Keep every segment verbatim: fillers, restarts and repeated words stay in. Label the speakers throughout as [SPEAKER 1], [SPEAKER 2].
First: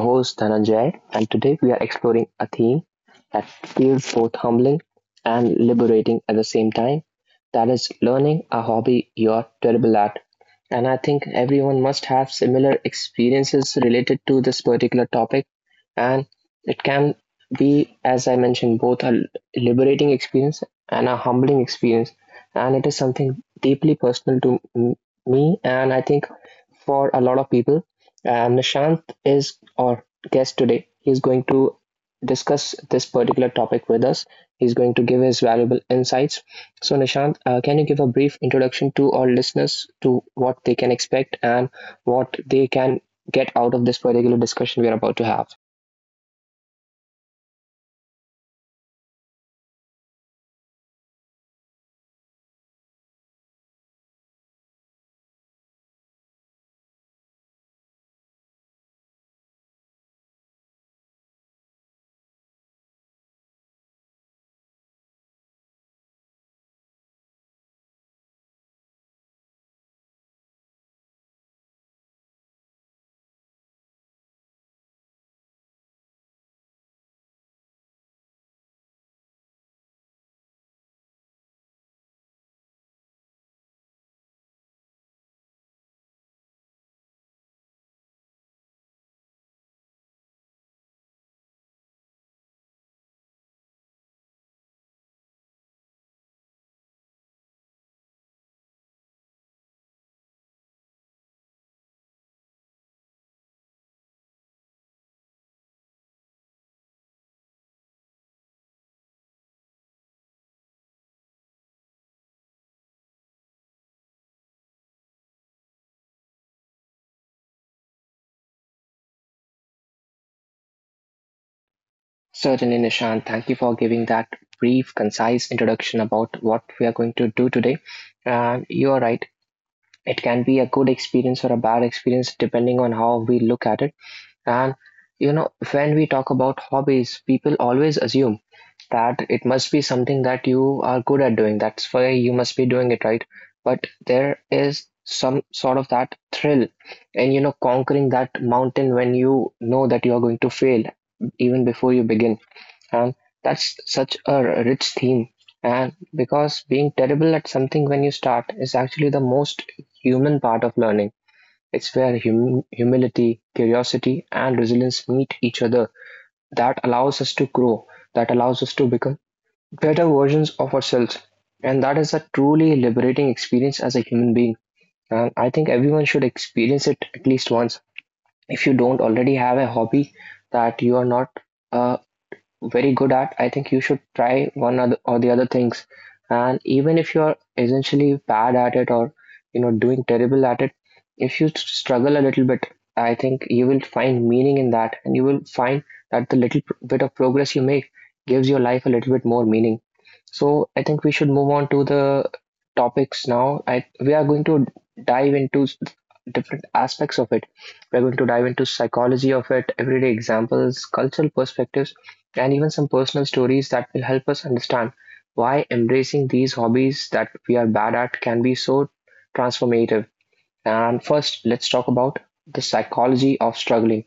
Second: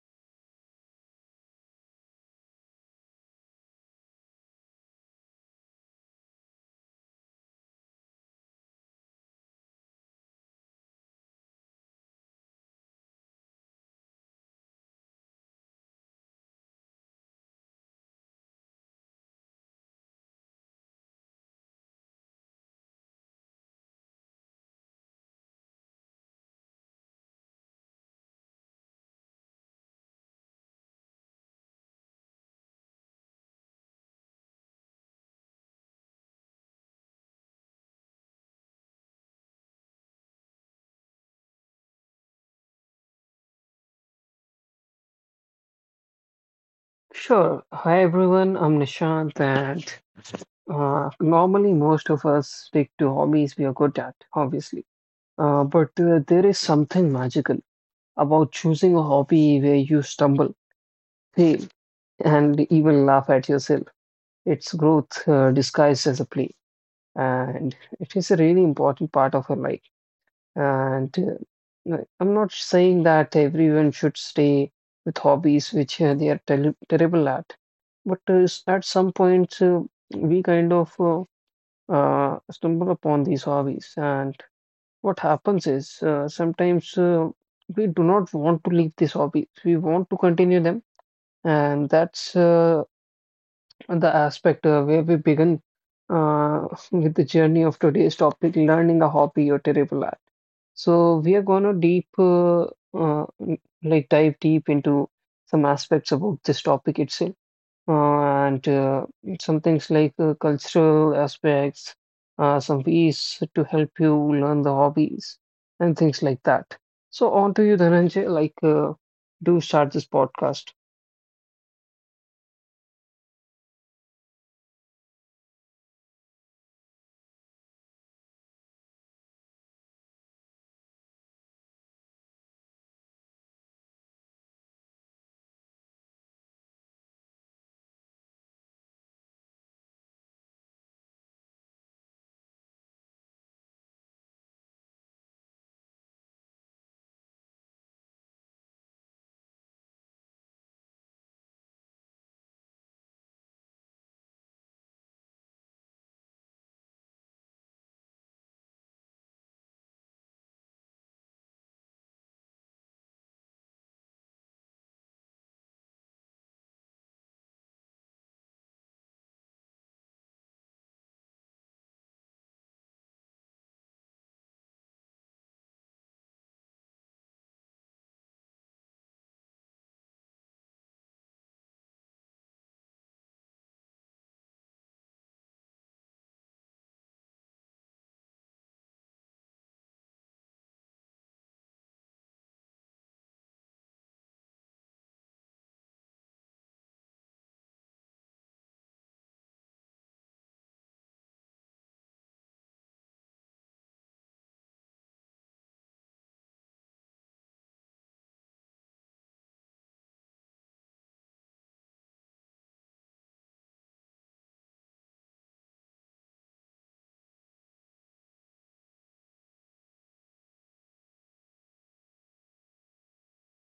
[SPEAKER 1] host Dhananjay, and today we are exploring a theme that feels both humbling and liberating at the same time. That is learning a hobby you're terrible at. And I think everyone must have similar experiences related to this particular topic, and it can be, as I mentioned, both a liberating experience and a humbling experience. And it is something deeply personal to m- me, and I think for a lot of people. And Nishant is our guest today. He's going to discuss this particular topic with us. He's going to give his valuable insights. So, Nishant, uh, can you give a brief introduction to our listeners to what they can expect and what they can get out of this particular discussion we are about to have?
[SPEAKER 2] Sure. Hi everyone, I'm Nishant, and uh, normally most of us stick to hobbies we are good at, obviously. Uh, but uh, there is something magical about choosing a hobby where you stumble, fail, and even laugh at yourself. It's growth uh, disguised as a play, and it is a really important part of our life. And uh, uh, I'm not saying that everyone should stay with hobbies which uh, they are tel terrible at, but uh, s- at some point uh, we kind of uh, uh, stumble upon these hobbies. And what happens is uh, sometimes uh, we do not want to leave these hobbies, we want to continue them. And that's uh, the aspect uh, where we begin uh, with the journey of today's topic, learning a hobby you're terrible at. So we are gonna deep, uh, uh, n- like dive deep into some aspects about this topic itself, uh, and uh, some things like uh, cultural aspects, uh, some ways to help you learn the hobbies and things like that. So on to you, Dhananjay. Like, uh, do start this podcast.
[SPEAKER 1] Certainly, Nishant. Thank you for giving that brief, concise introduction about what we are going to do today. And you are right, it can be a good experience or a bad experience depending on how we look at it. And you know, when we talk about hobbies, people always assume that it must be something that you are good at doing, that's why you must be doing it, right? But there is some sort of that thrill and, you know, conquering that mountain when you know that you are going to fail even before you begin. And that's such a rich theme, and because being terrible at something when you start is actually the most human part of learning. It's where hum- humility, curiosity and resilience meet each other, that allows us to grow, that allows us to become better versions of ourselves. And that is a truly liberating experience as a human being, and I think everyone should experience it at least once. If you don't already have a hobby that you are not uh, very good at, I think you should try one or the, or the other things. And even if you're essentially bad at it, or you know, doing terrible at it, if you struggle a little bit, I think you will find meaning in that, and you will find that the little pr- bit of progress you make gives your life a little bit more meaning. So I think we should move on to the topics now. I We are going to dive into s- different aspects of it. We're going to dive into psychology of it, everyday examples, cultural perspectives, and even some personal stories that will help us understand why embracing these hobbies that we are bad at can be so transformative. And first, let's talk about the psychology of struggling,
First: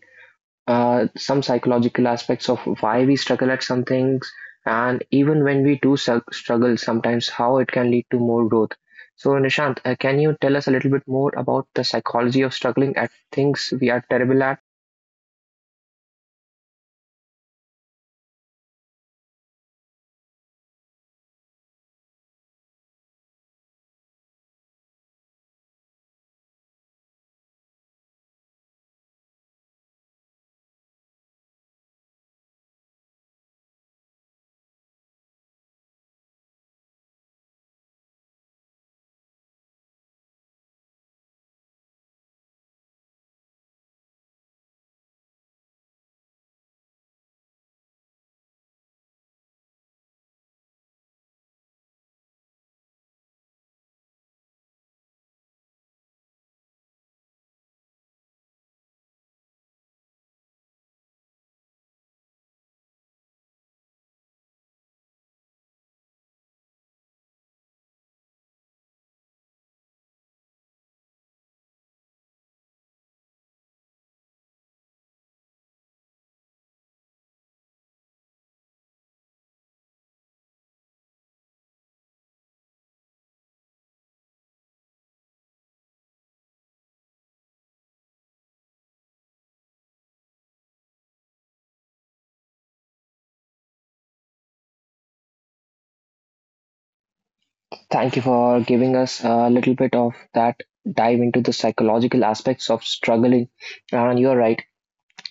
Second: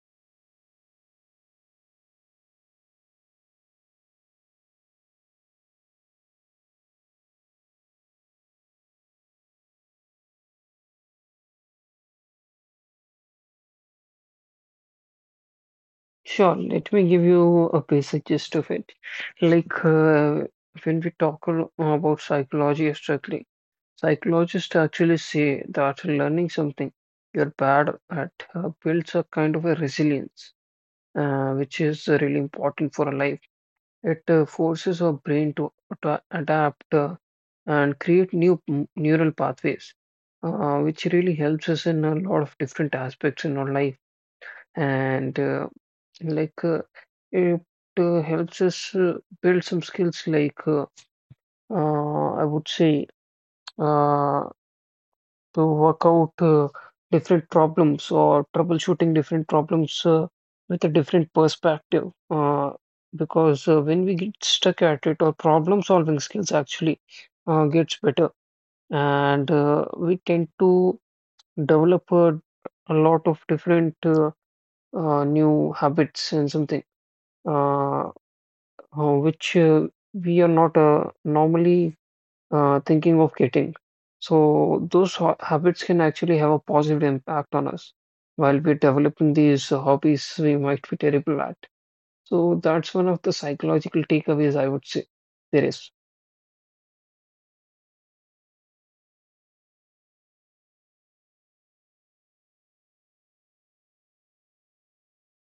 [SPEAKER 1] uh, some psychological aspects of why we struggle at some things, and even when we do su- struggle, sometimes how it can lead to more growth. So, Nishant, uh, can you tell us a little bit more about the psychology of struggling at things we are terrible at?
[SPEAKER 2] Sure, let me give you a basic gist of it. Like, uh, when we talk al- about psychology or struggling. Psychologists actually say that learning something you're bad at uh, builds a kind of a resilience, uh, which is uh, really important for a life. It uh, forces our brain to, to adapt uh, and create new m- neural pathways, uh, which really helps us in a lot of different aspects in our life. And uh, like uh, It uh, helps us uh, build some skills like uh, uh, I would say. Uh, to work out uh, different problems or troubleshooting different problems uh, with a different perspective. Uh, because uh, When we get stuck at it, our problem solving skills actually uh, gets better, and uh, we tend to develop a, a lot of different uh, uh, new habits and something uh, uh, which uh, we are not uh, normally uh, thinking of getting. So those ho- habits can actually have a positive impact on us. While we're developing these uh, hobbies, we might be terrible at. So that's one of the psychological takeaways I would say there is.
[SPEAKER 1] Thank you for giving us a little bit of that dive into the psychological aspects of struggling. And you're right,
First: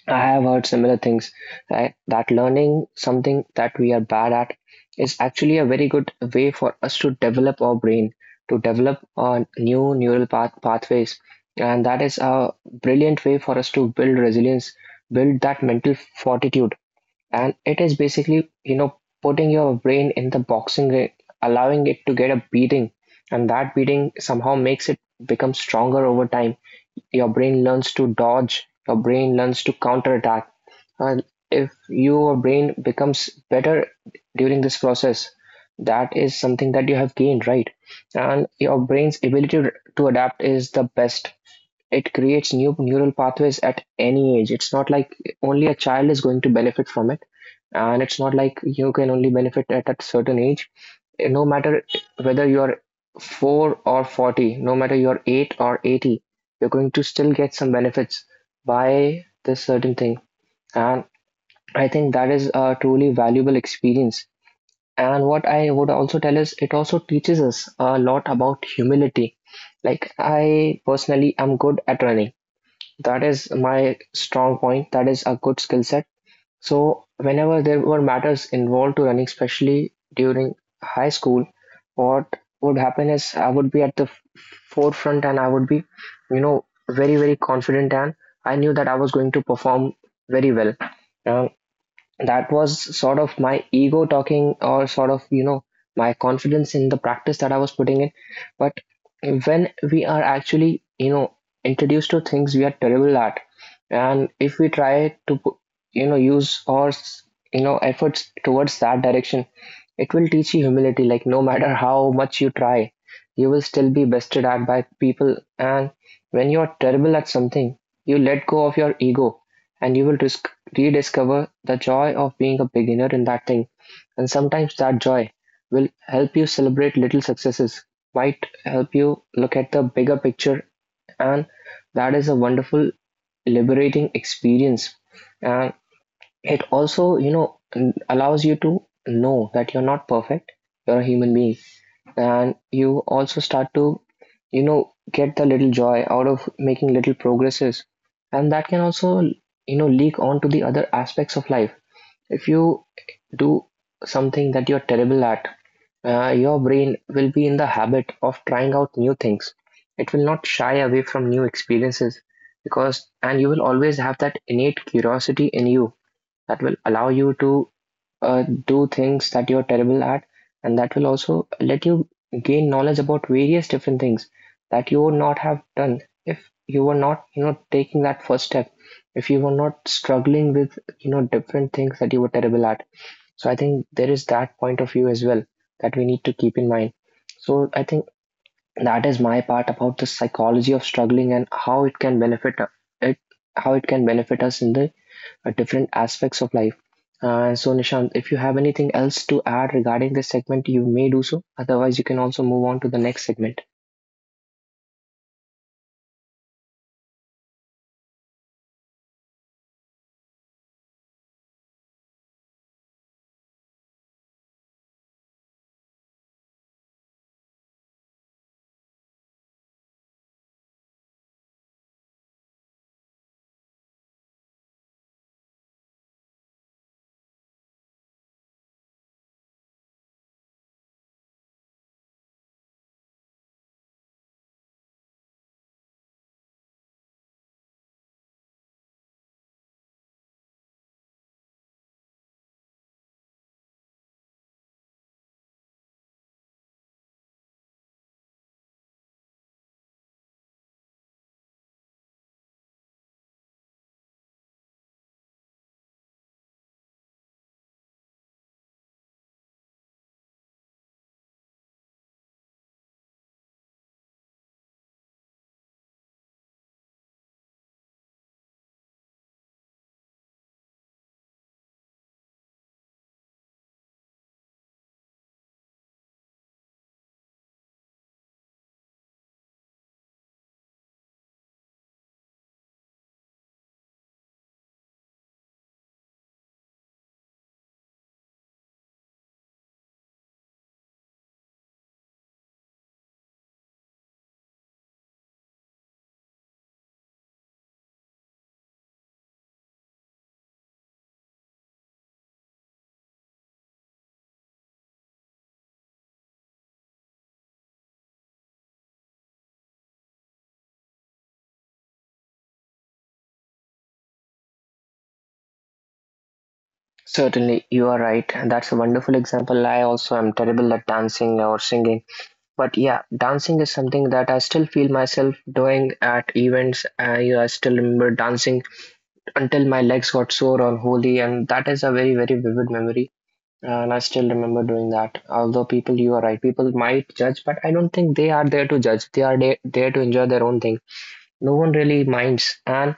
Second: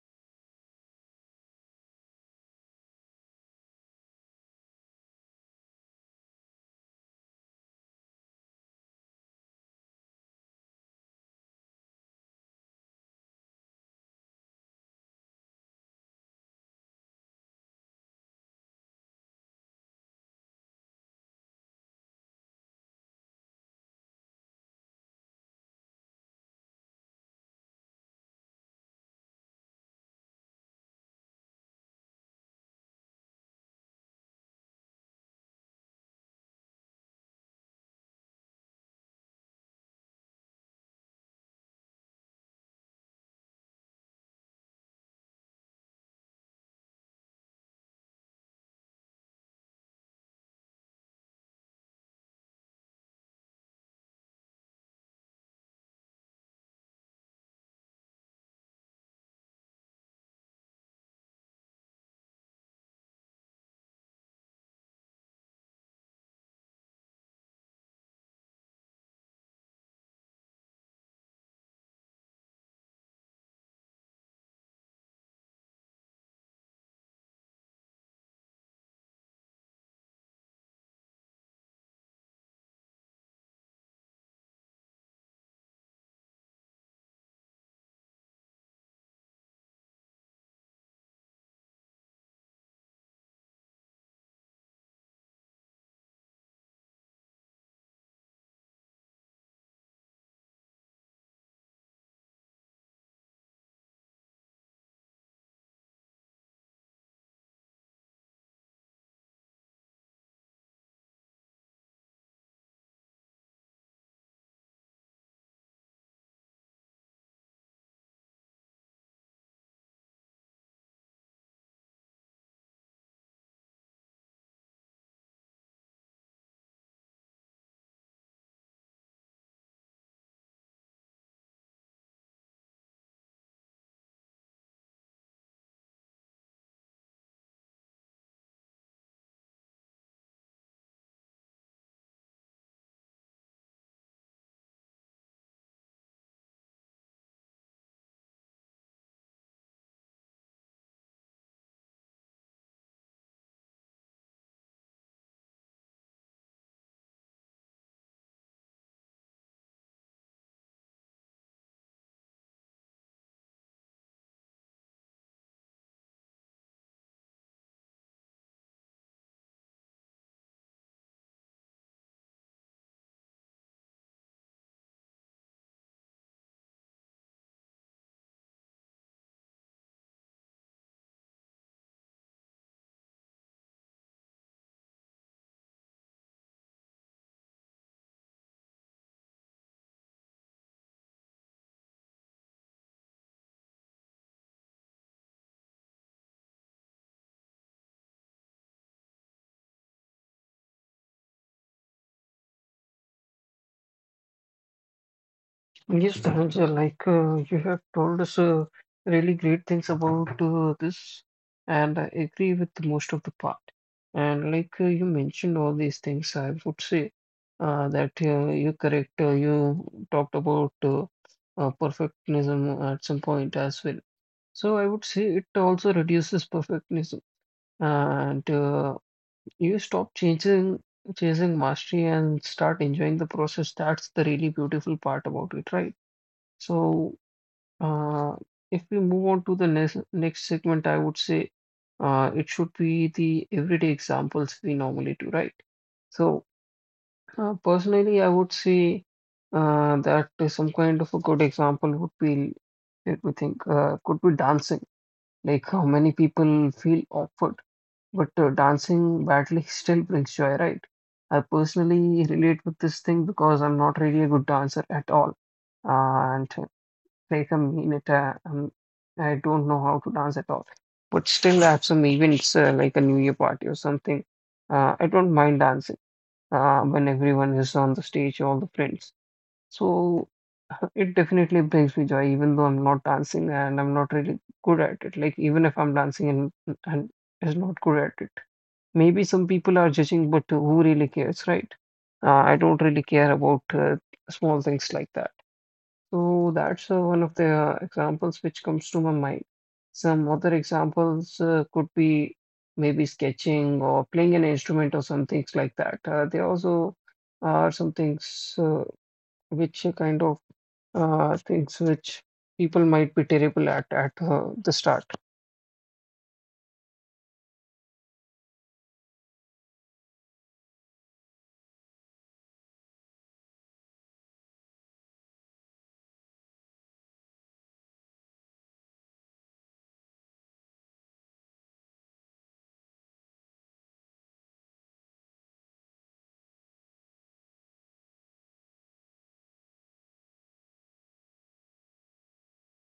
[SPEAKER 1] I have heard similar things, right? That learning something that we are bad at is actually a very good way for us to develop our brain, to develop uh, new neural path pathways. And that is a brilliant way for us to build resilience, build that mental fortitude. And it is basically, you know, putting your brain in the boxing ring, allowing it to get a beating, and that beating somehow makes it become stronger over time. Your brain learns to dodge, your brain learns to counterattack. And if your brain becomes better during this process, that is something that you have gained, right? And your brain's ability to adapt is the best. It creates new neural pathways at any age. It's not like only a child is going to benefit from it. And it's not like you can only benefit at a certain age. No matter whether you're four or forty, no matter you're eight or eighty, you're going to still get some benefits by this certain thing. And I think that is a truly valuable experience. And what I would also tell is it also teaches us a lot about humility. Like I personally am good at running. That is my strong point. That is a good skill set. So, whenever there were matters involved to running, especially during high school, what would happen is I would be at the f- forefront, and I would be, you know, very, very confident, and I knew that I was going to perform very well. Um, that was sort of my ego talking, or sort of, you know, my confidence in the practice that I was putting in. But when we are actually, you know, introduced to things we are terrible at, and if we try to pu- you know, use our s- you know, efforts towards that direction, it will teach you humility. Like no matter how much you try, you will still be bested at by people. And when you are terrible at something, you let go of your ego, and you will dis- rediscover the joy of being a beginner in that thing. And sometimes that joy will help you celebrate little successes, might help you look at the bigger picture, and that is a wonderful, liberating experience. And it also, you know, allows you to know that you're not perfect, you're a human being, and you also start to, you know, get the little joy out of making little progresses. And that can also, you know, leak on to the other aspects of life. If you do something that you're terrible at, uh, your brain will be in the habit of trying out new things. It will not shy away from new experiences, because, and you will always have that innate curiosity in you that will allow you to uh, do things that you're terrible at, and that will also let you gain knowledge about various different things that you would not have done if you were not, you know, taking that first step, if you were not struggling with, you know, different things that you were terrible at. So I think there is that point of view as well that we need to keep in mind. So I think that is my part about the psychology of struggling and how it can benefit it, how it can benefit us in the uh, different aspects of life. Uh, so, Nishant, if you have anything else to add regarding this segment, you may do so. Otherwise, you can also move on to the next segment.
[SPEAKER 2] Yes, Dhananjay, like uh, you have told us uh, really great things about uh, this, and I agree with most of the part. And like uh, you mentioned all these things, I would say uh, that uh, you're correct. Uh, you talked about uh, uh, perfectionism at some point as well. So I would say it also reduces perfectionism, and uh, you stop chasing chasing mastery and start enjoying the process. That's the really beautiful part about it, right? So, uh, if we move on to the next next segment, I would say uh, it should be the everyday examples we normally do, right? So, uh, personally, I would say uh, that some kind of a good example would be, let me think, uh, could be dancing. Like how many people feel awkward, but uh, dancing badly still brings joy, right? I personally relate with this thing because I'm not really a good dancer at all. And like a minute. Uh, um, I don't know how to dance at all, but still I have some events uh, like a New Year party or something. Uh, I don't mind dancing uh, when everyone is on the stage, all the friends. So it definitely brings me joy, even though I'm not dancing and I'm not really good at it. Like even if I'm dancing and and is not good at it, maybe some people are judging, but who really cares, right? Uh, I don't really care about uh, small things like that. So that's uh, one of the uh, examples which comes to my mind. Some other examples uh, could be maybe sketching or playing an instrument or some things like that. Uh, there also are some things uh, which are kind of uh, things which people might be terrible at at uh, the start.
[SPEAKER 1] Certainly, you are right. and That's a wonderful example. I also am terrible at dancing or singing. But yeah, dancing is something that I still feel myself doing at events. I, I still remember dancing until my legs got sore on Holi, and that is a very, very vivid memory. Uh, And I still remember doing that. Although people, you are right, people might judge, but I don't think they are there to judge. They are there, there to enjoy their own thing. No one really minds, and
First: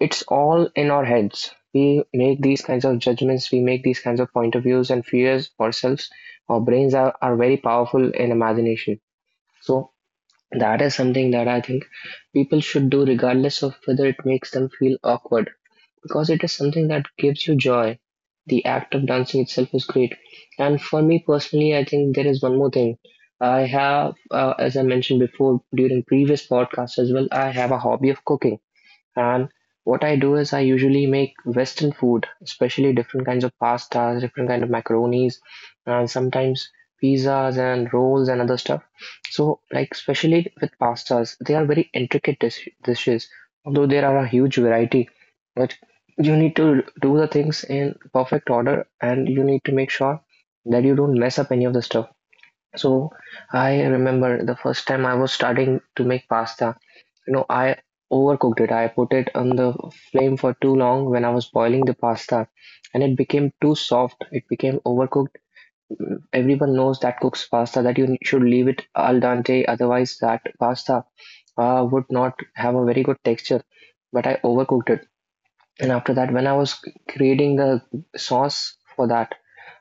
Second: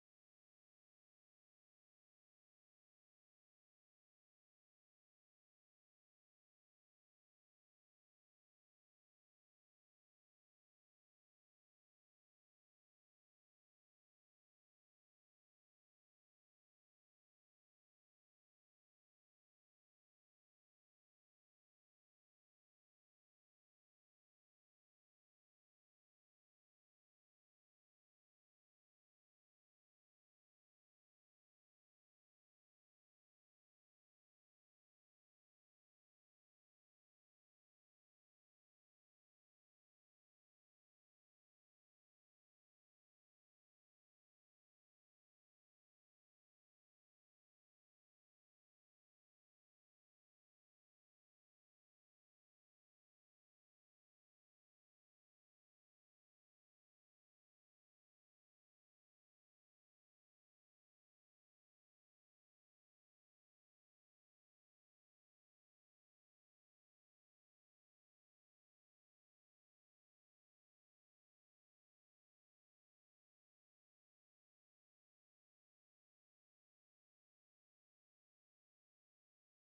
[SPEAKER 1] it's all in our heads. We make these kinds of judgments, we make these kinds of point of views and fears ourselves. Our brains are, are very powerful in imagination. So that is something that I think people should do regardless of whether it makes them feel awkward, because it is something that gives you joy. The act of dancing itself is great. And for me personally, I think there is one more thing. I have, uh, as I mentioned before during previous podcasts as well, I have a hobby of cooking. And what I do is I usually make Western food, especially different kinds of pastas, different kind of macaronis, and sometimes pizzas and rolls and other stuff. So, like especially with pastas, they are very intricate dish- dishes. Although there are a huge variety, but you need to do the things in perfect order, and you need to make sure that you don't mess up any of the stuff. So, I remember the first time I was starting to make pasta. You know, I overcooked it. I put it on the flame for too long when I was boiling the pasta, and it became too soft. It became overcooked. Everyone knows that cooks pasta that you should leave it al dente, otherwise that pasta uh, would not have a very good texture. But I overcooked it, and after that, when I was creating the sauce for that,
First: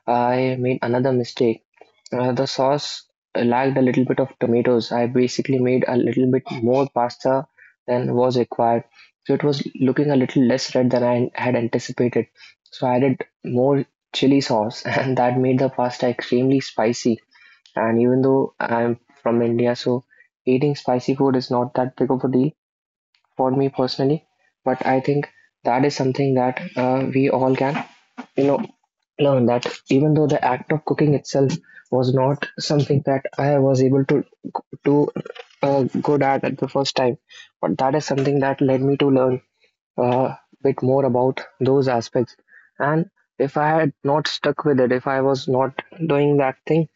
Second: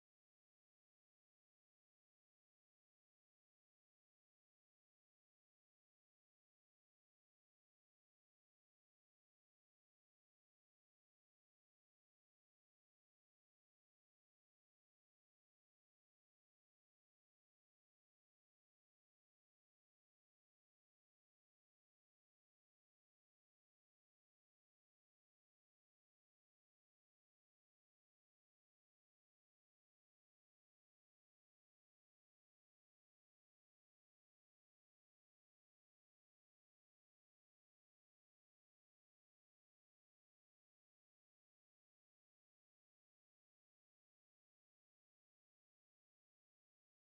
[SPEAKER 1] I made another mistake. Uh, the sauce lacked a little bit of tomatoes. I basically made a little bit more pasta than was required. So it was looking a little less red than I had anticipated. So I added more chili sauce, and that made the pasta extremely spicy. And even though I'm from India, so eating spicy food is not that big of a deal for me personally. But I think that is something that uh, we all can you know, learn that even though the act of cooking itself was not something that I was able to do uh, good at at the first time, but that is something that led me to learn a bit more about those aspects. And if I had not stuck with it, if I was not doing that thing,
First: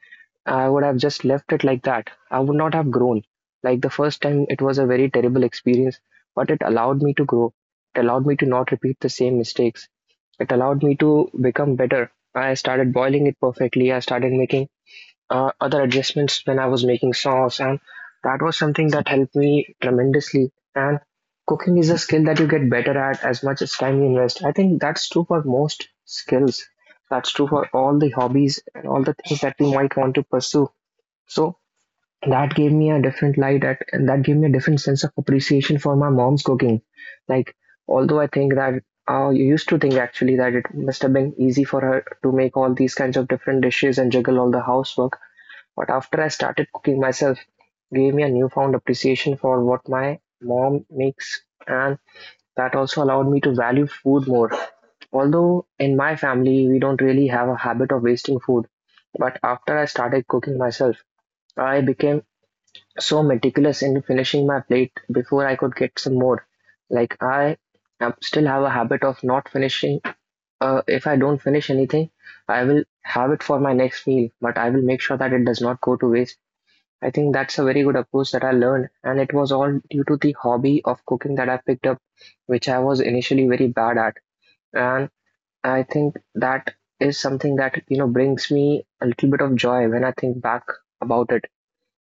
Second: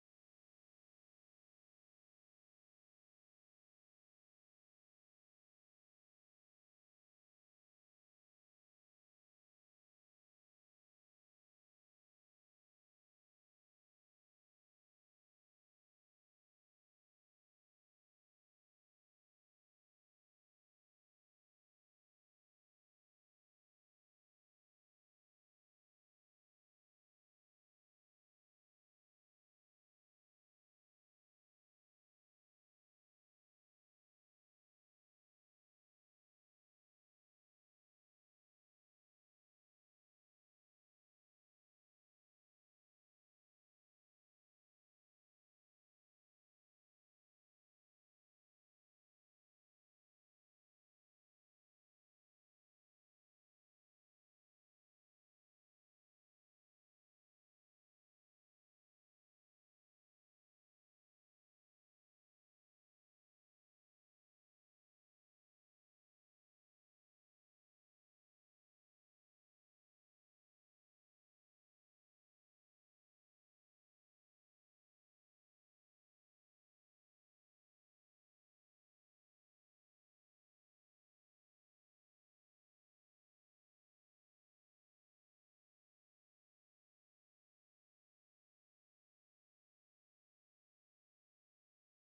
[SPEAKER 1] I would have just left it like that. I would not have grown. Like the first time, it was a very terrible experience, but it allowed me to grow. It allowed me to not repeat the same mistakes. It allowed me to become better. I started boiling it perfectly. I started making uh, other adjustments when I was making sauce, and that was something that helped me tremendously. And cooking is a skill that you get better at as much as time you invest. I think that's true for most skills. That's true for all the hobbies and all the things that we might want to pursue. So that gave me a different light at and that gave me a different sense of appreciation for my mom's cooking. Like although I think that uh, you used to think actually that it must have been easy for her to make all these kinds of different dishes and juggle all the housework. But after I started cooking myself, gave me a newfound appreciation for what my mom makes, and that also allowed me to value food more. Although in my family we don't really have a habit of wasting food, but after I started cooking myself, I became so meticulous in finishing my plate before I could get some more. Like I am- still have a habit of not finishing. Uh, if I don't finish anything, I will have it for my next meal, but I will make sure that it does not go to waste. I think that's a very good approach that I learned, and it was all due to the hobby of cooking that I picked up, which I was initially very bad at. And I think that is something that you know brings me a little bit of joy when I think back about it,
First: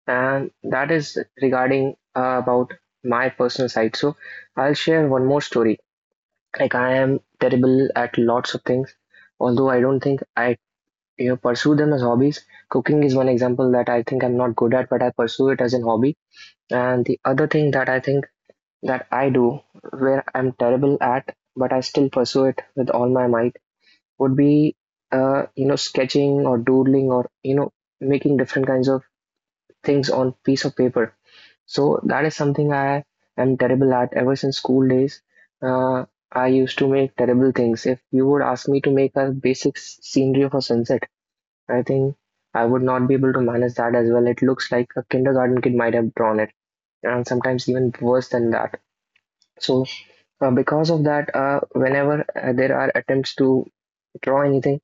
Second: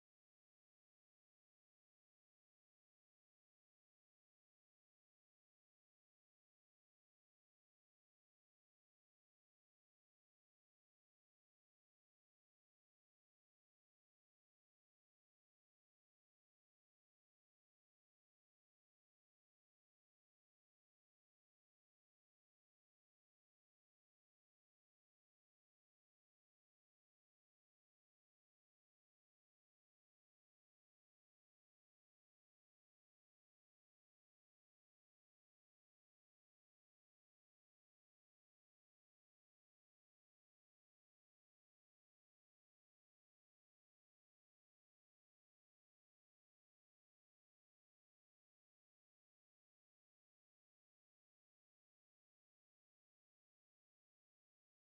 [SPEAKER 1] and that is regarding uh, about my personal side. So I'll share one more story. Like I am terrible at lots of things, although I don't think I you know pursue them as hobbies. Cooking is one example that I think I'm not good at, but I pursue it as a hobby. And the other thing that I think that I do, where I'm terrible at, but I still pursue it with all my might, would be uh, you know sketching or doodling or you know making different kinds of things on piece of paper, so that is something I am terrible at ever since school days. Uh, I used to make terrible things. If you would ask me to make a basic s- scenery of a sunset, I think I would not be able to manage that as well. It looks like a kindergarten kid might have drawn it, and sometimes even worse than that. So uh, because of that, uh, whenever uh, there are attempts to draw anything,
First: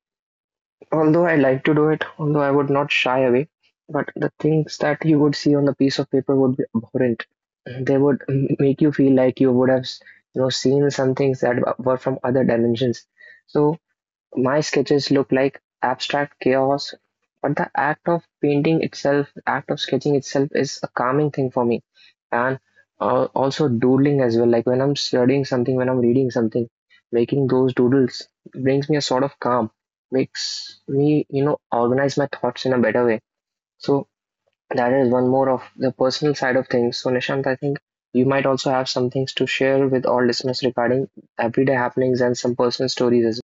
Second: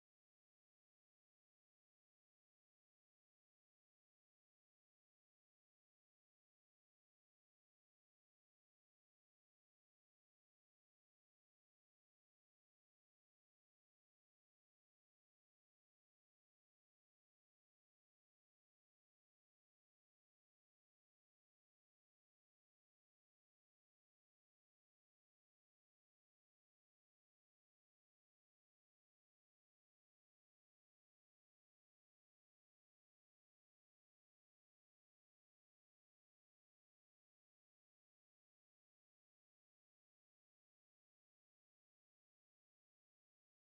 [SPEAKER 1] although I like to do it, although I would not shy away, but the things that you would see on the piece of paper would be abhorrent. They would m- make you feel like you would have you know, seen some things that were from other dimensions. So my sketches look like abstract chaos, but the act of painting itself, act of sketching itself is a calming thing for me. And uh, also doodling as well. Like when I'm studying something, when I'm reading something, making those doodles brings me a sort of calm, makes me you know, organize my thoughts in a better way. So that is one more of the personal side of things. So Nishant, I think you might also have some things to share with all listeners regarding everyday happenings and some personal stories as well.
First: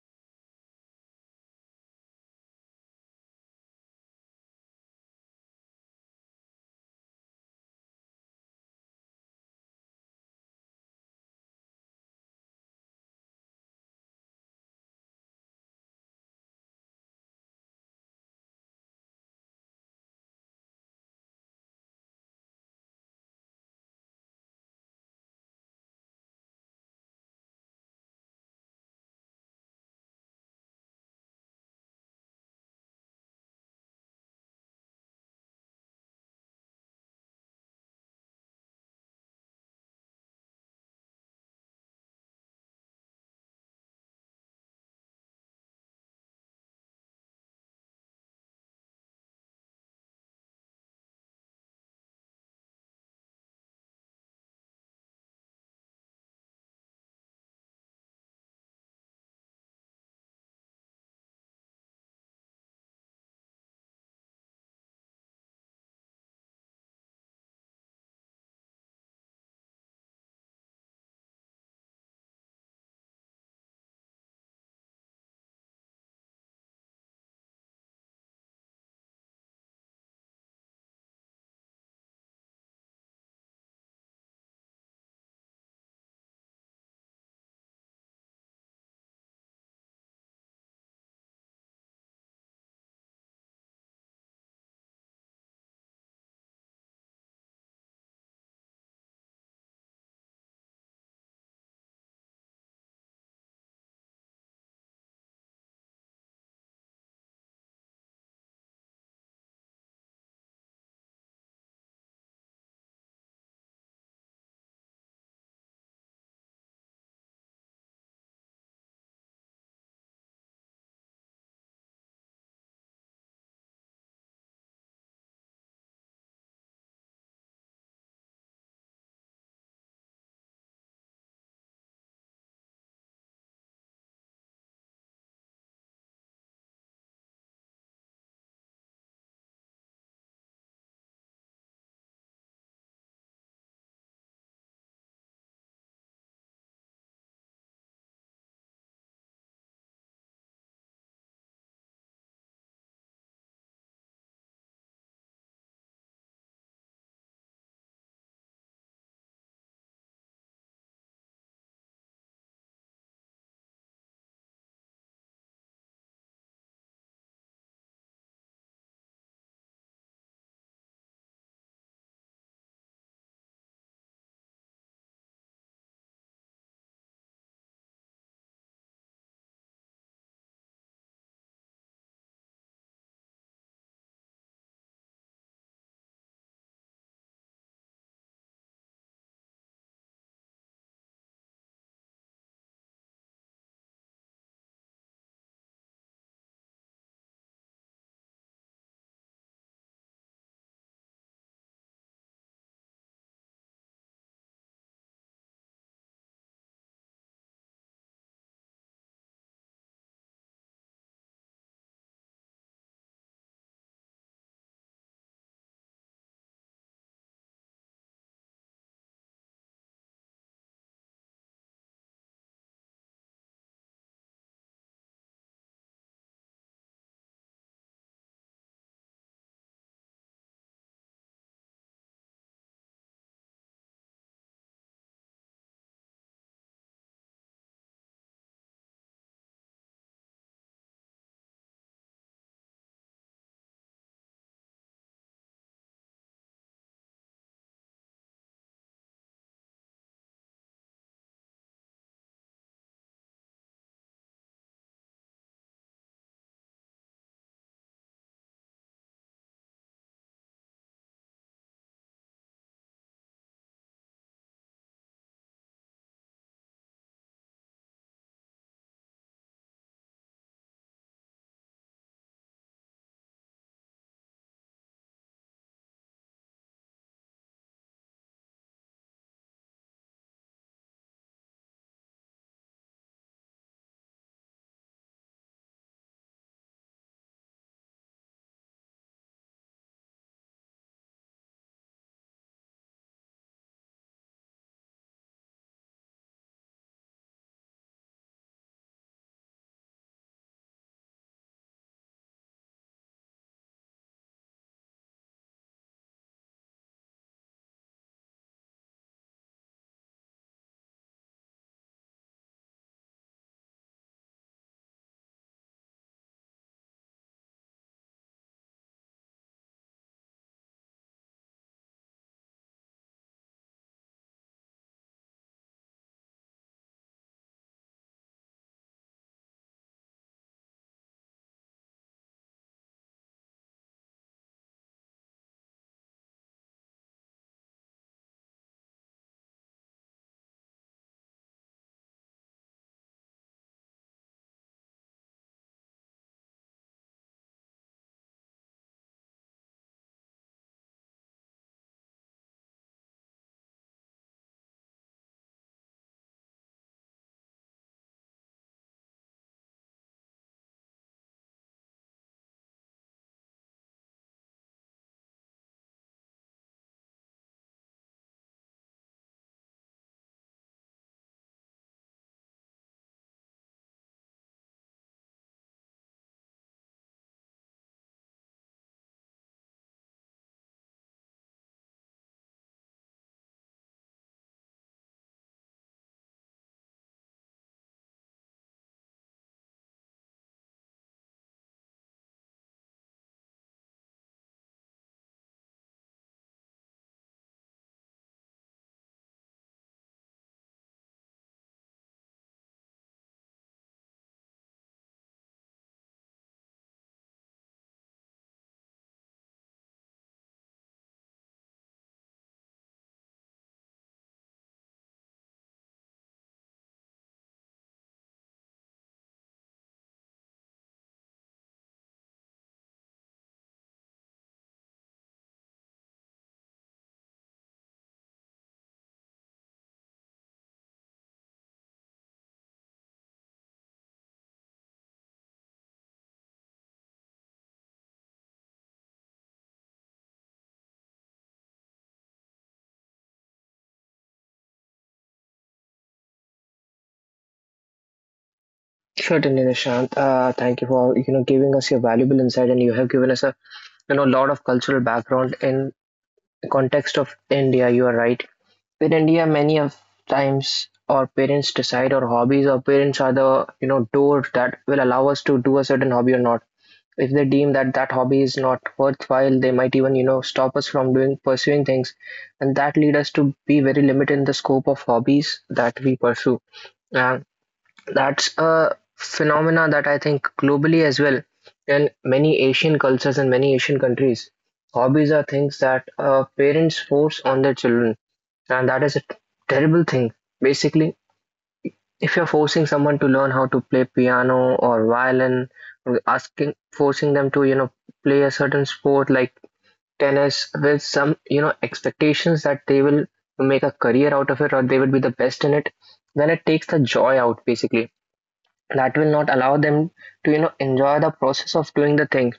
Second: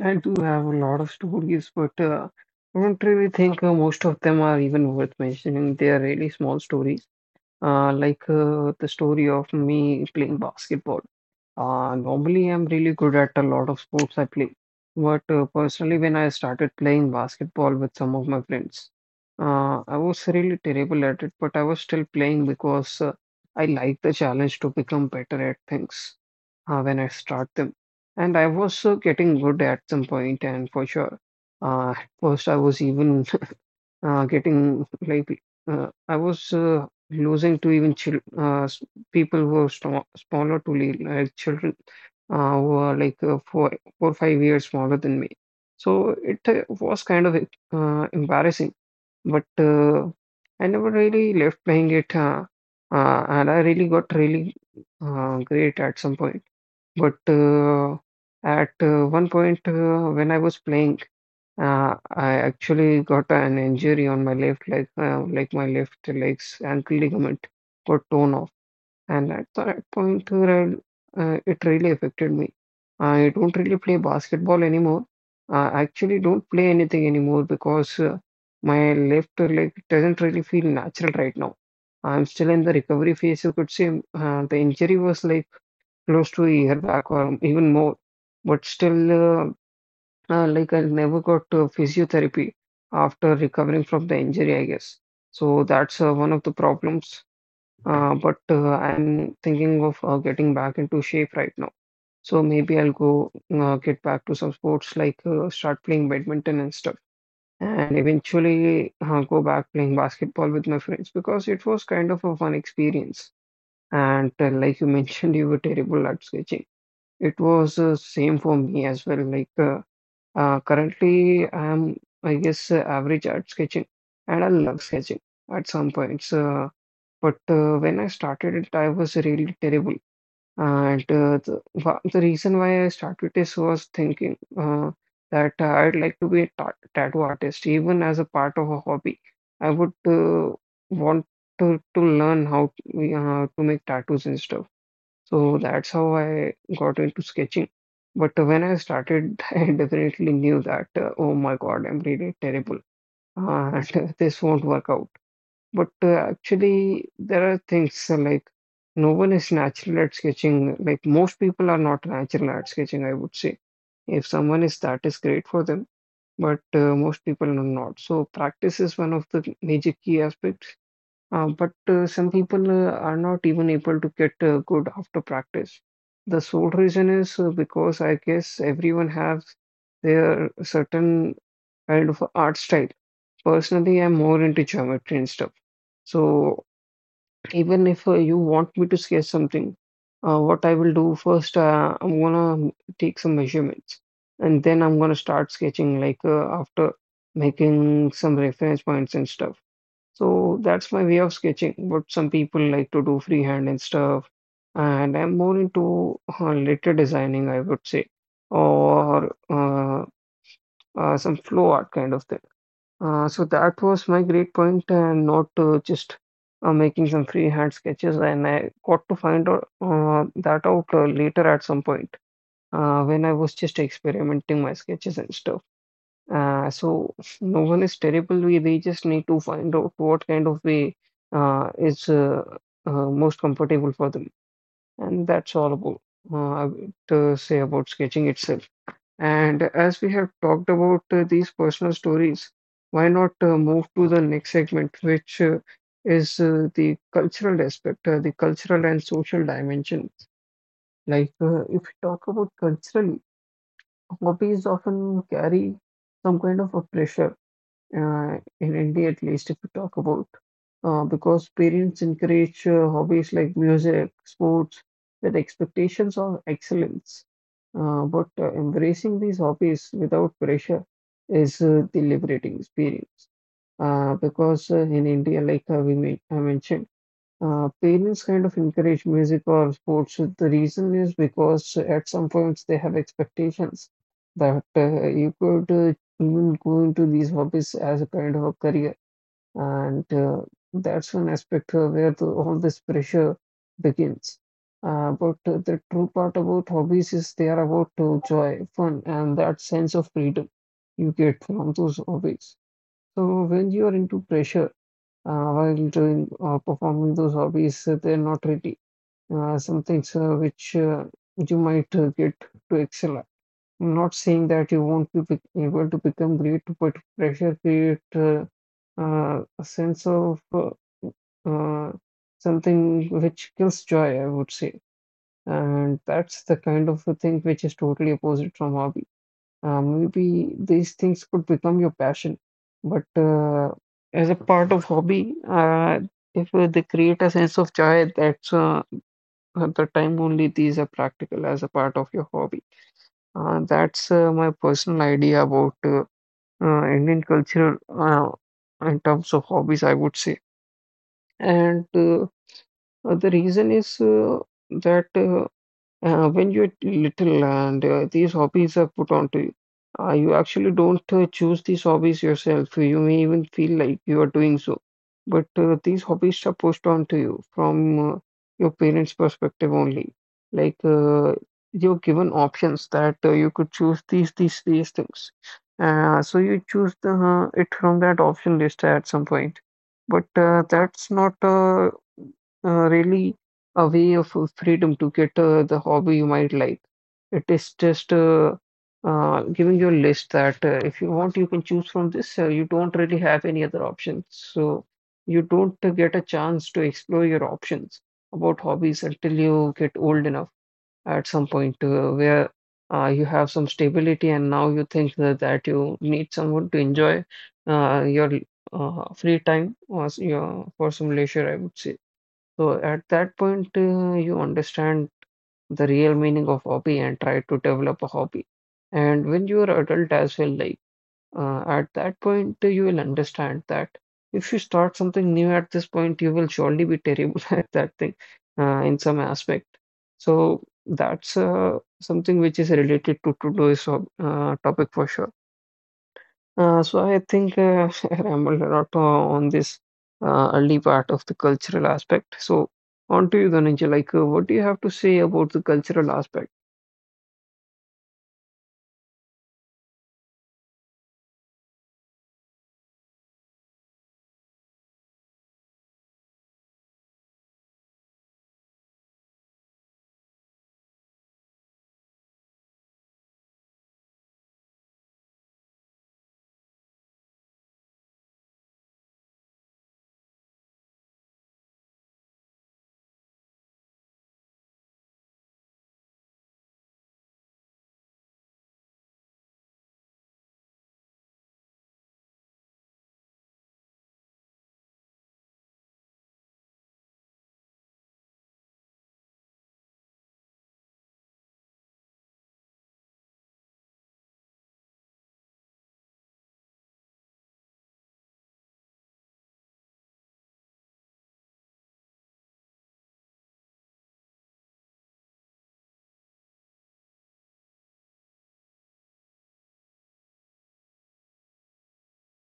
[SPEAKER 2] I do have a lot of stories, but uh, I don't really think uh, most of them are even worth mentioning. They are really small stories, uh, like uh, the story of me playing basketball. Uh, normally, I'm really good at a lot of sports I play, but uh, personally, when I started playing basketball with some of my friends, uh, I was really terrible at it, but I was still playing because uh, I like the challenge to become better at things uh, when I start them. And I was uh, getting good at some point, and for sure, uh, at first I was even uh, getting like uh, I was uh, losing to even chil uh, s- people who are sm smaller to me, like children uh, who are like uh, four, four, five years smaller than me. So it uh, was kind of uh, embarrassing, but uh, I never really left playing it, uh, uh, and I really got really uh, great at some point. But uh, at uh, one point uh, when I was playing. Uh, I actually got an injury on my left leg, uh, like my left leg's ankle ligament got torn off, and at that point, uh, re- uh, it really affected me. I don't really play basketball anymore. I actually don't play anything anymore because uh, my left leg doesn't really feel natural right now. I'm still in the recovery phase, you could say. Uh, the injury was like close to a year back or even more, but still, uh, uh, like I never got uh, physiotherapy after recovering from the injury, I guess. So that's uh, one of the problems. Uh, but uh, I'm thinking of uh, getting back into shape right now. So maybe I'll go uh, get back to some sports like uh, start playing badminton and stuff, and eventually uh, go back playing basketball with my friends because it was kind of a fun experience. And uh, like you mentioned, you were terrible at sketching. It was uh, same for me as well. Like uh, uh, currently, I'm, I guess, uh, average at sketching, and I love sketching at some points. Uh, but uh, When I started it, I was really terrible. And uh, the, wha- the reason why I started this was thinking uh, that uh, I'd like to be a ta tattoo artist, even as a part of a hobby. I would uh, want to, to learn how to, uh, to make tattoos and stuff. So that's how I got into sketching. But when I started, I definitely knew that, uh, oh my God, I'm really terrible and uh, this won't work out. But uh, Actually, there are things uh, like no one is natural at sketching. Like most people are not natural at sketching, I would say. If someone is, that is great for them, but uh, most people are not. So practice is one of the major key aspects. Uh, but uh, Some people uh, are not even able to get uh, good after practice. The sole reason is uh, because I guess everyone has their certain kind of art style. Personally, I'm more into geometry and stuff. So even if uh, you want me to sketch something, uh, what I will do first, uh, I'm gonna take some measurements and then I'm gonna start sketching like uh, after making some reference points and stuff. So that's my way of sketching. But some people like to do freehand and stuff. And I'm more into uh, letter designing, I would say, or uh, uh, some flow art kind of thing. Uh, so that was my great point, and not uh, just uh, making some freehand sketches. And I got to find out uh, that out uh, later at some point uh, when I was just experimenting my sketches and stuff. Uh, so no one is terrible. We They just need to find out what kind of way uh, is uh, uh, most comfortable for them, and that's all about uh, I would uh, say about sketching itself. And as we have talked about uh, these personal stories, why not uh, move to the next segment, which uh, is uh, the cultural aspect, uh, the cultural and social dimension. Like uh, if we talk about culturally, hobbies often carry some kind of a pressure uh, in India at least, if we talk about, uh, because parents encourage uh, hobbies like music, sports, with expectations of excellence. Uh, but uh, Embracing these hobbies without pressure is uh, the liberating experience. Uh, because uh, In India, like uh, we men- I mentioned, uh, parents kind of encourage music or sports. The reason is because at some points they have expectations that uh, you could uh, even go into these hobbies as a kind of a career, and uh, that's one aspect uh, where the, all this pressure begins. Uh, but uh, the true part about hobbies is they are about uh, joy, fun, and that sense of freedom you get from those hobbies. So when you are into pressure uh, while doing uh, performing those hobbies, uh, they're not ready. Uh, some things uh, which uh, you might uh, get to excel at. I'm not saying that you won't be bec- able to become great, but pressure create uh, uh, a sense of uh, uh, something which kills joy, I would say. And that's the kind of a thing which is totally opposite from hobby. Uh, maybe these things could become your passion, but uh, as a part of hobby, uh, if uh, they create a sense of joy, that's uh, at the time only these are practical as a part of your hobby. Uh, that's uh, My personal idea about uh, uh, Indian culture uh, in terms of hobbies, I would say. And uh, uh, the reason is uh, that uh, uh, when you're little and uh, these hobbies are put onto you, uh, you actually don't uh, choose these hobbies yourself. You may even feel like you are doing so, but uh, these hobbies are pushed onto you from uh, your parents' perspective only. Like uh, you're given options that uh, you could choose these, these, these things. Uh, so you choose the, uh, it from that option list at some point, but uh, that's not uh, uh, really a way of uh, freedom to get uh, the hobby you might like. It is just uh, uh, giving you a list that uh, if you want, you can choose from this. Uh, you don't really have any other options. So you don't uh, get a chance to explore your options about hobbies until you get old enough at some point uh, where uh, you have some stability and now you think that, that you need someone to enjoy uh, your uh, free time or s- your, for some leisure, I would say. So at that point, uh, you understand the real meaning of hobby and try to develop a hobby. And when you are adult as well, like uh, at that point, uh, you will understand that if you start something new at this point, you will surely be terrible at that thing uh, in some aspect. So that's uh, something which is related to today's hob- uh, topic for sure. Uh, so I think uh, I rambled a lot uh, on this uh, early part of the cultural aspect. So on to you, Dhananjay. Like, uh, what do you have to say about the cultural aspect?
[SPEAKER 1] Certainly, Nishant. Uh, thank you for you know giving us your valuable insight, and you have given us a you know lot of cultural background in context of India. You are right. In India, many of times our parents decide our hobbies. Our parents are the you know doors that will allow us to do a certain hobby or not. If they deem that that hobby is not worthwhile, they might even you know stop us from doing pursuing things, and that lead us to be very limited in the scope of hobbies that we pursue. Uh, that's a phenomena that I think globally as well. In many Asian cultures and many Asian countries, hobbies are things that uh, parents force on their children, and that is a terrible thing. Basically, if you're forcing someone to learn how to play piano or violin, or asking forcing them to you know play a certain sport like tennis, with some you know expectations that they will make a career out of it or they will be the best in it, then it takes the joy out. Basically, that will not allow them to you know enjoy the process of doing the thing.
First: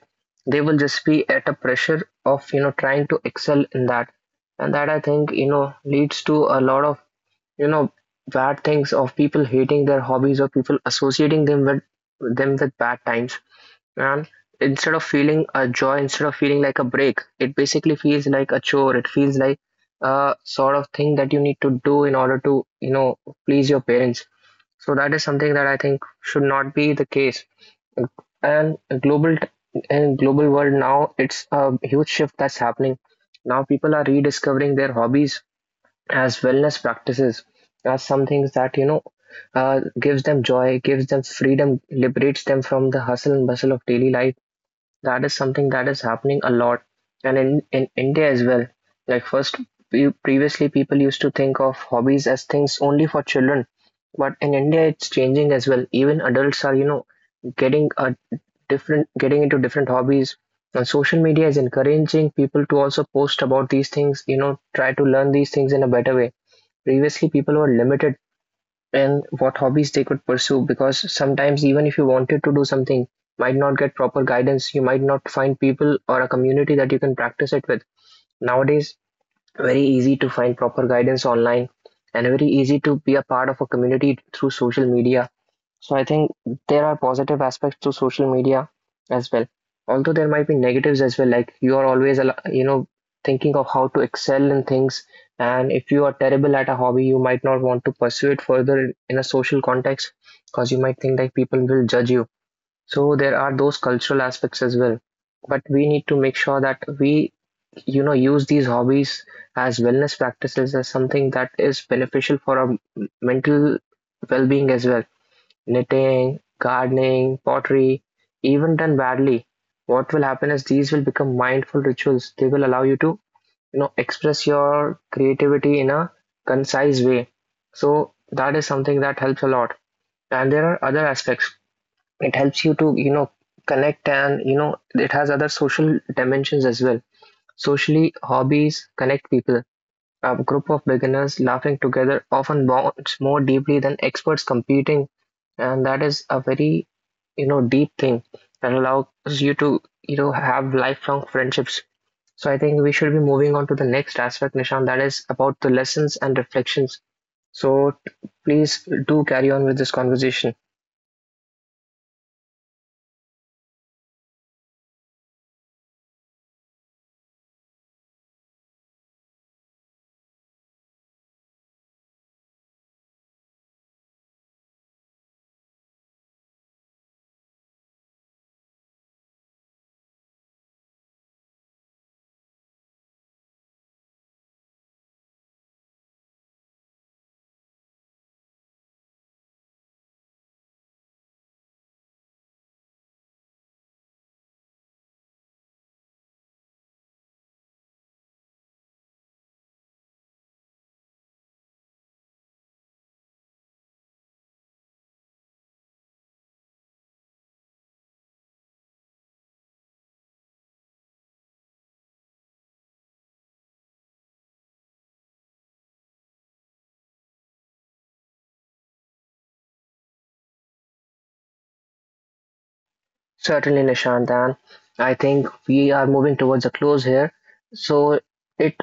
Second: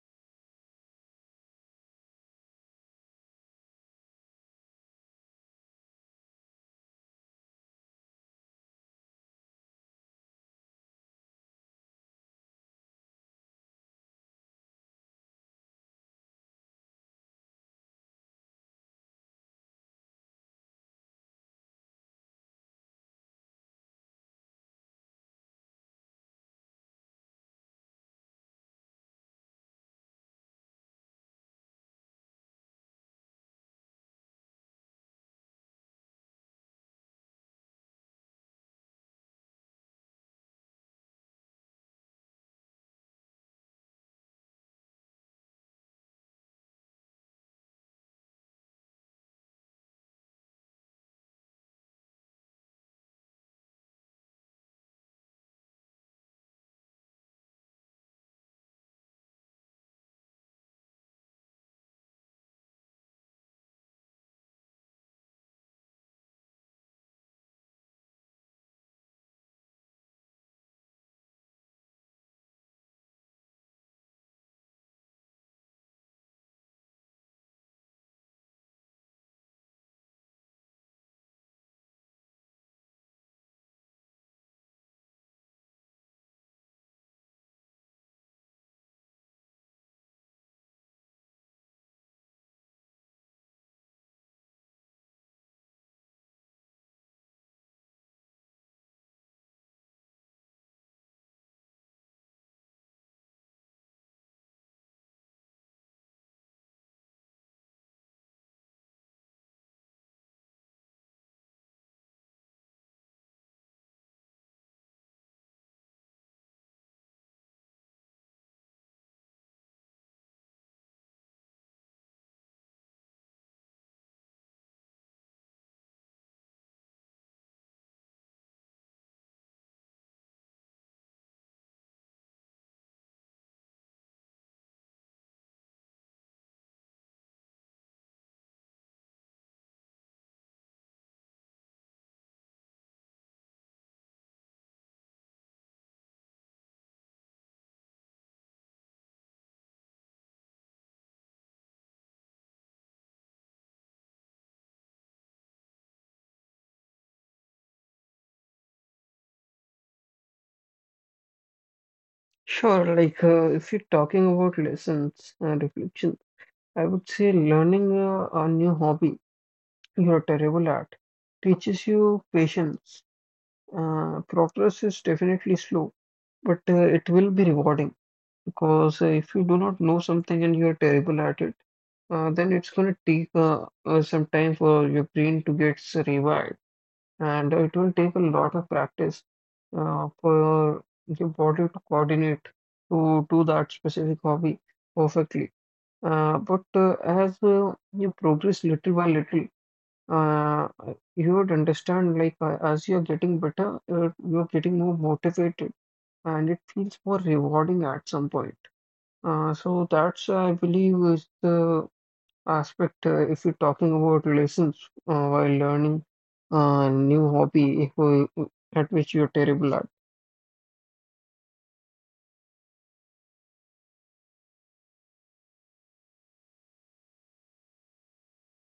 [SPEAKER 1] They will just be at a pressure of you know trying to excel in that, and that I think you know leads to a lot of you know bad things of people hating their hobbies, or people associating them with them with bad times. And instead of feeling a joy, instead of feeling like a break, it basically feels like a chore. It feels like a sort of thing that you need to do in order to you know please your parents. So that is something that I think should not be the case. And global in global world now, it's a huge shift that's happening. Now people are rediscovering their hobbies as wellness practices, as some things that you know uh, gives them joy, gives them freedom, liberates them from the hustle and bustle of daily life. That is something that is happening a lot, and in, in India as well. Like first, we, previously people used to think of hobbies as things only for children, but in India it's changing as well. Even adults are you know, getting a different, getting into different hobbies. And social media is encouraging people to also post about these things, you know, try to learn these things in a better way. Previously, people were limited and what hobbies they could pursue, because sometimes even if you wanted to do something, might not get proper guidance. You might not find people or a community that you can practice it with. Nowadays, very easy to find proper guidance online, and very easy to be a part of a community through social media. So I think there are positive aspects to social media as well. Although there might be negatives as well, like you are always al- you know, thinking of how to excel in things. And if you are terrible at a hobby, you might not want to pursue it further in in a social context, because you might think that people will judge you. So there are those cultural aspects as well. But we need to make sure that we you know, use these hobbies as wellness practices, as something that is beneficial for our m- mental well-being as well. Knitting, gardening, pottery, even done badly, what will happen is these will become mindful rituals. They will allow you to you know, express your creativity in a concise way. So that is something that helps a lot. And there are other aspects. It helps you to you know, connect, and you know, it has other social dimensions as well. Socially, hobbies connect people. A group of beginners laughing together often bonds more deeply than experts competing, and that is a very you know deep thing that allows you to you know have lifelong friendships. So I think we should be moving on to the next aspect, Nishan, that is about the lessons and reflections. So t- please do carry on with this conversation.
[SPEAKER 2] Sure. Like, uh, if you're talking about lessons and reflection, I would say learning uh, a new hobby you're terrible at teaches you patience. Uh, progress is definitely slow, but uh, it will be rewarding because uh, if you do not know something and you're terrible at it. Uh, then it's going to take uh, uh, some time for your brain to get revived, and it will take a lot of practice uh, for your body to coordinate to do that specific hobby perfectly. Uh, but uh, as uh, you progress little by little, uh, you would understand like uh, as you're getting better, uh, you're getting more motivated and it feels more rewarding at some point. Uh, so that's, I believe, is the aspect, uh, if you're talking about lessons uh, while learning a new hobby who- at which you're terrible at.
[SPEAKER 1] Certainly, Nishant, and I think we are moving towards a close here. So it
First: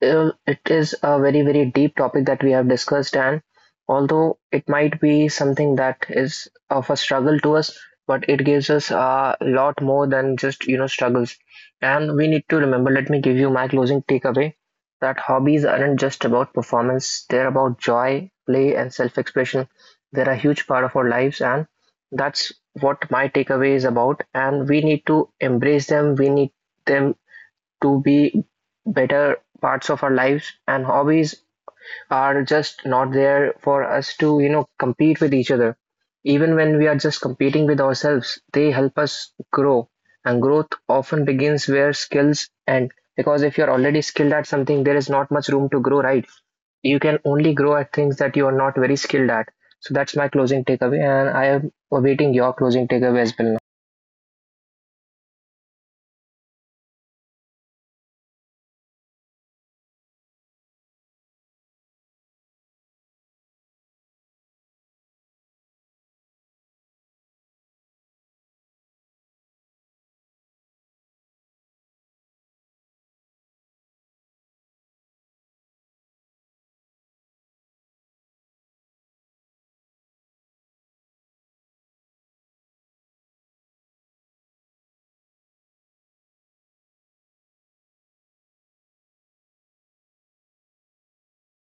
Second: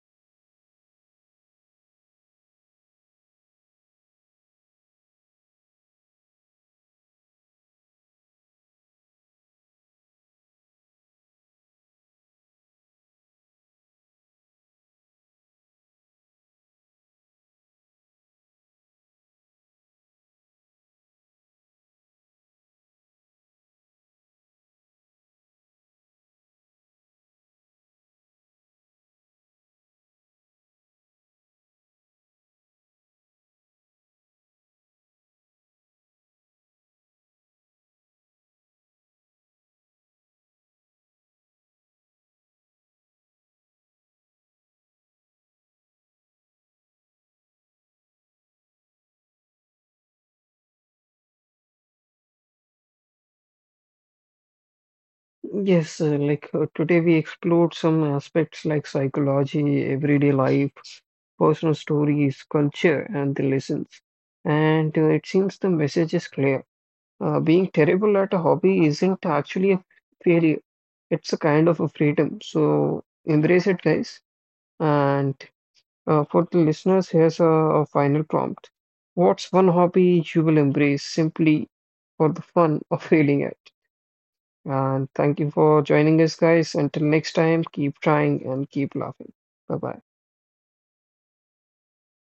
[SPEAKER 1] uh, it is a very very deep topic that we have discussed, and although it might be something that is of a struggle to us, but it gives us a lot more than just you know struggles, and we need to remember, let me give you my closing takeaway that hobbies aren't just about performance, they're about joy, play, and self-expression. They're a huge part of our lives, and that's what my takeaway is about, and we need to embrace them, we need them to be better parts of our lives. And hobbies are just not there for us to you know compete with each other, even when we are just competing with ourselves. They help us grow, and growth often begins where skills end, because if you're already skilled at something there is not much room to grow, right? You can only grow at things that you are not very skilled at. So that's my closing takeaway, and I am awaiting your closing takeaway as well now.
[SPEAKER 2] Yes, uh, like uh, today we explored some aspects like psychology, everyday life, personal stories, culture, and the lessons. And uh, it seems the message is clear. Uh, being terrible at a hobby isn't actually a failure, it's a kind of a freedom. So embrace it, guys. And Uh, for the listeners, here's a, a final prompt. What's one hobby you will embrace simply for the fun of failing at? And thank you for joining us, guys. Until next time, keep trying and keep laughing. Bye bye.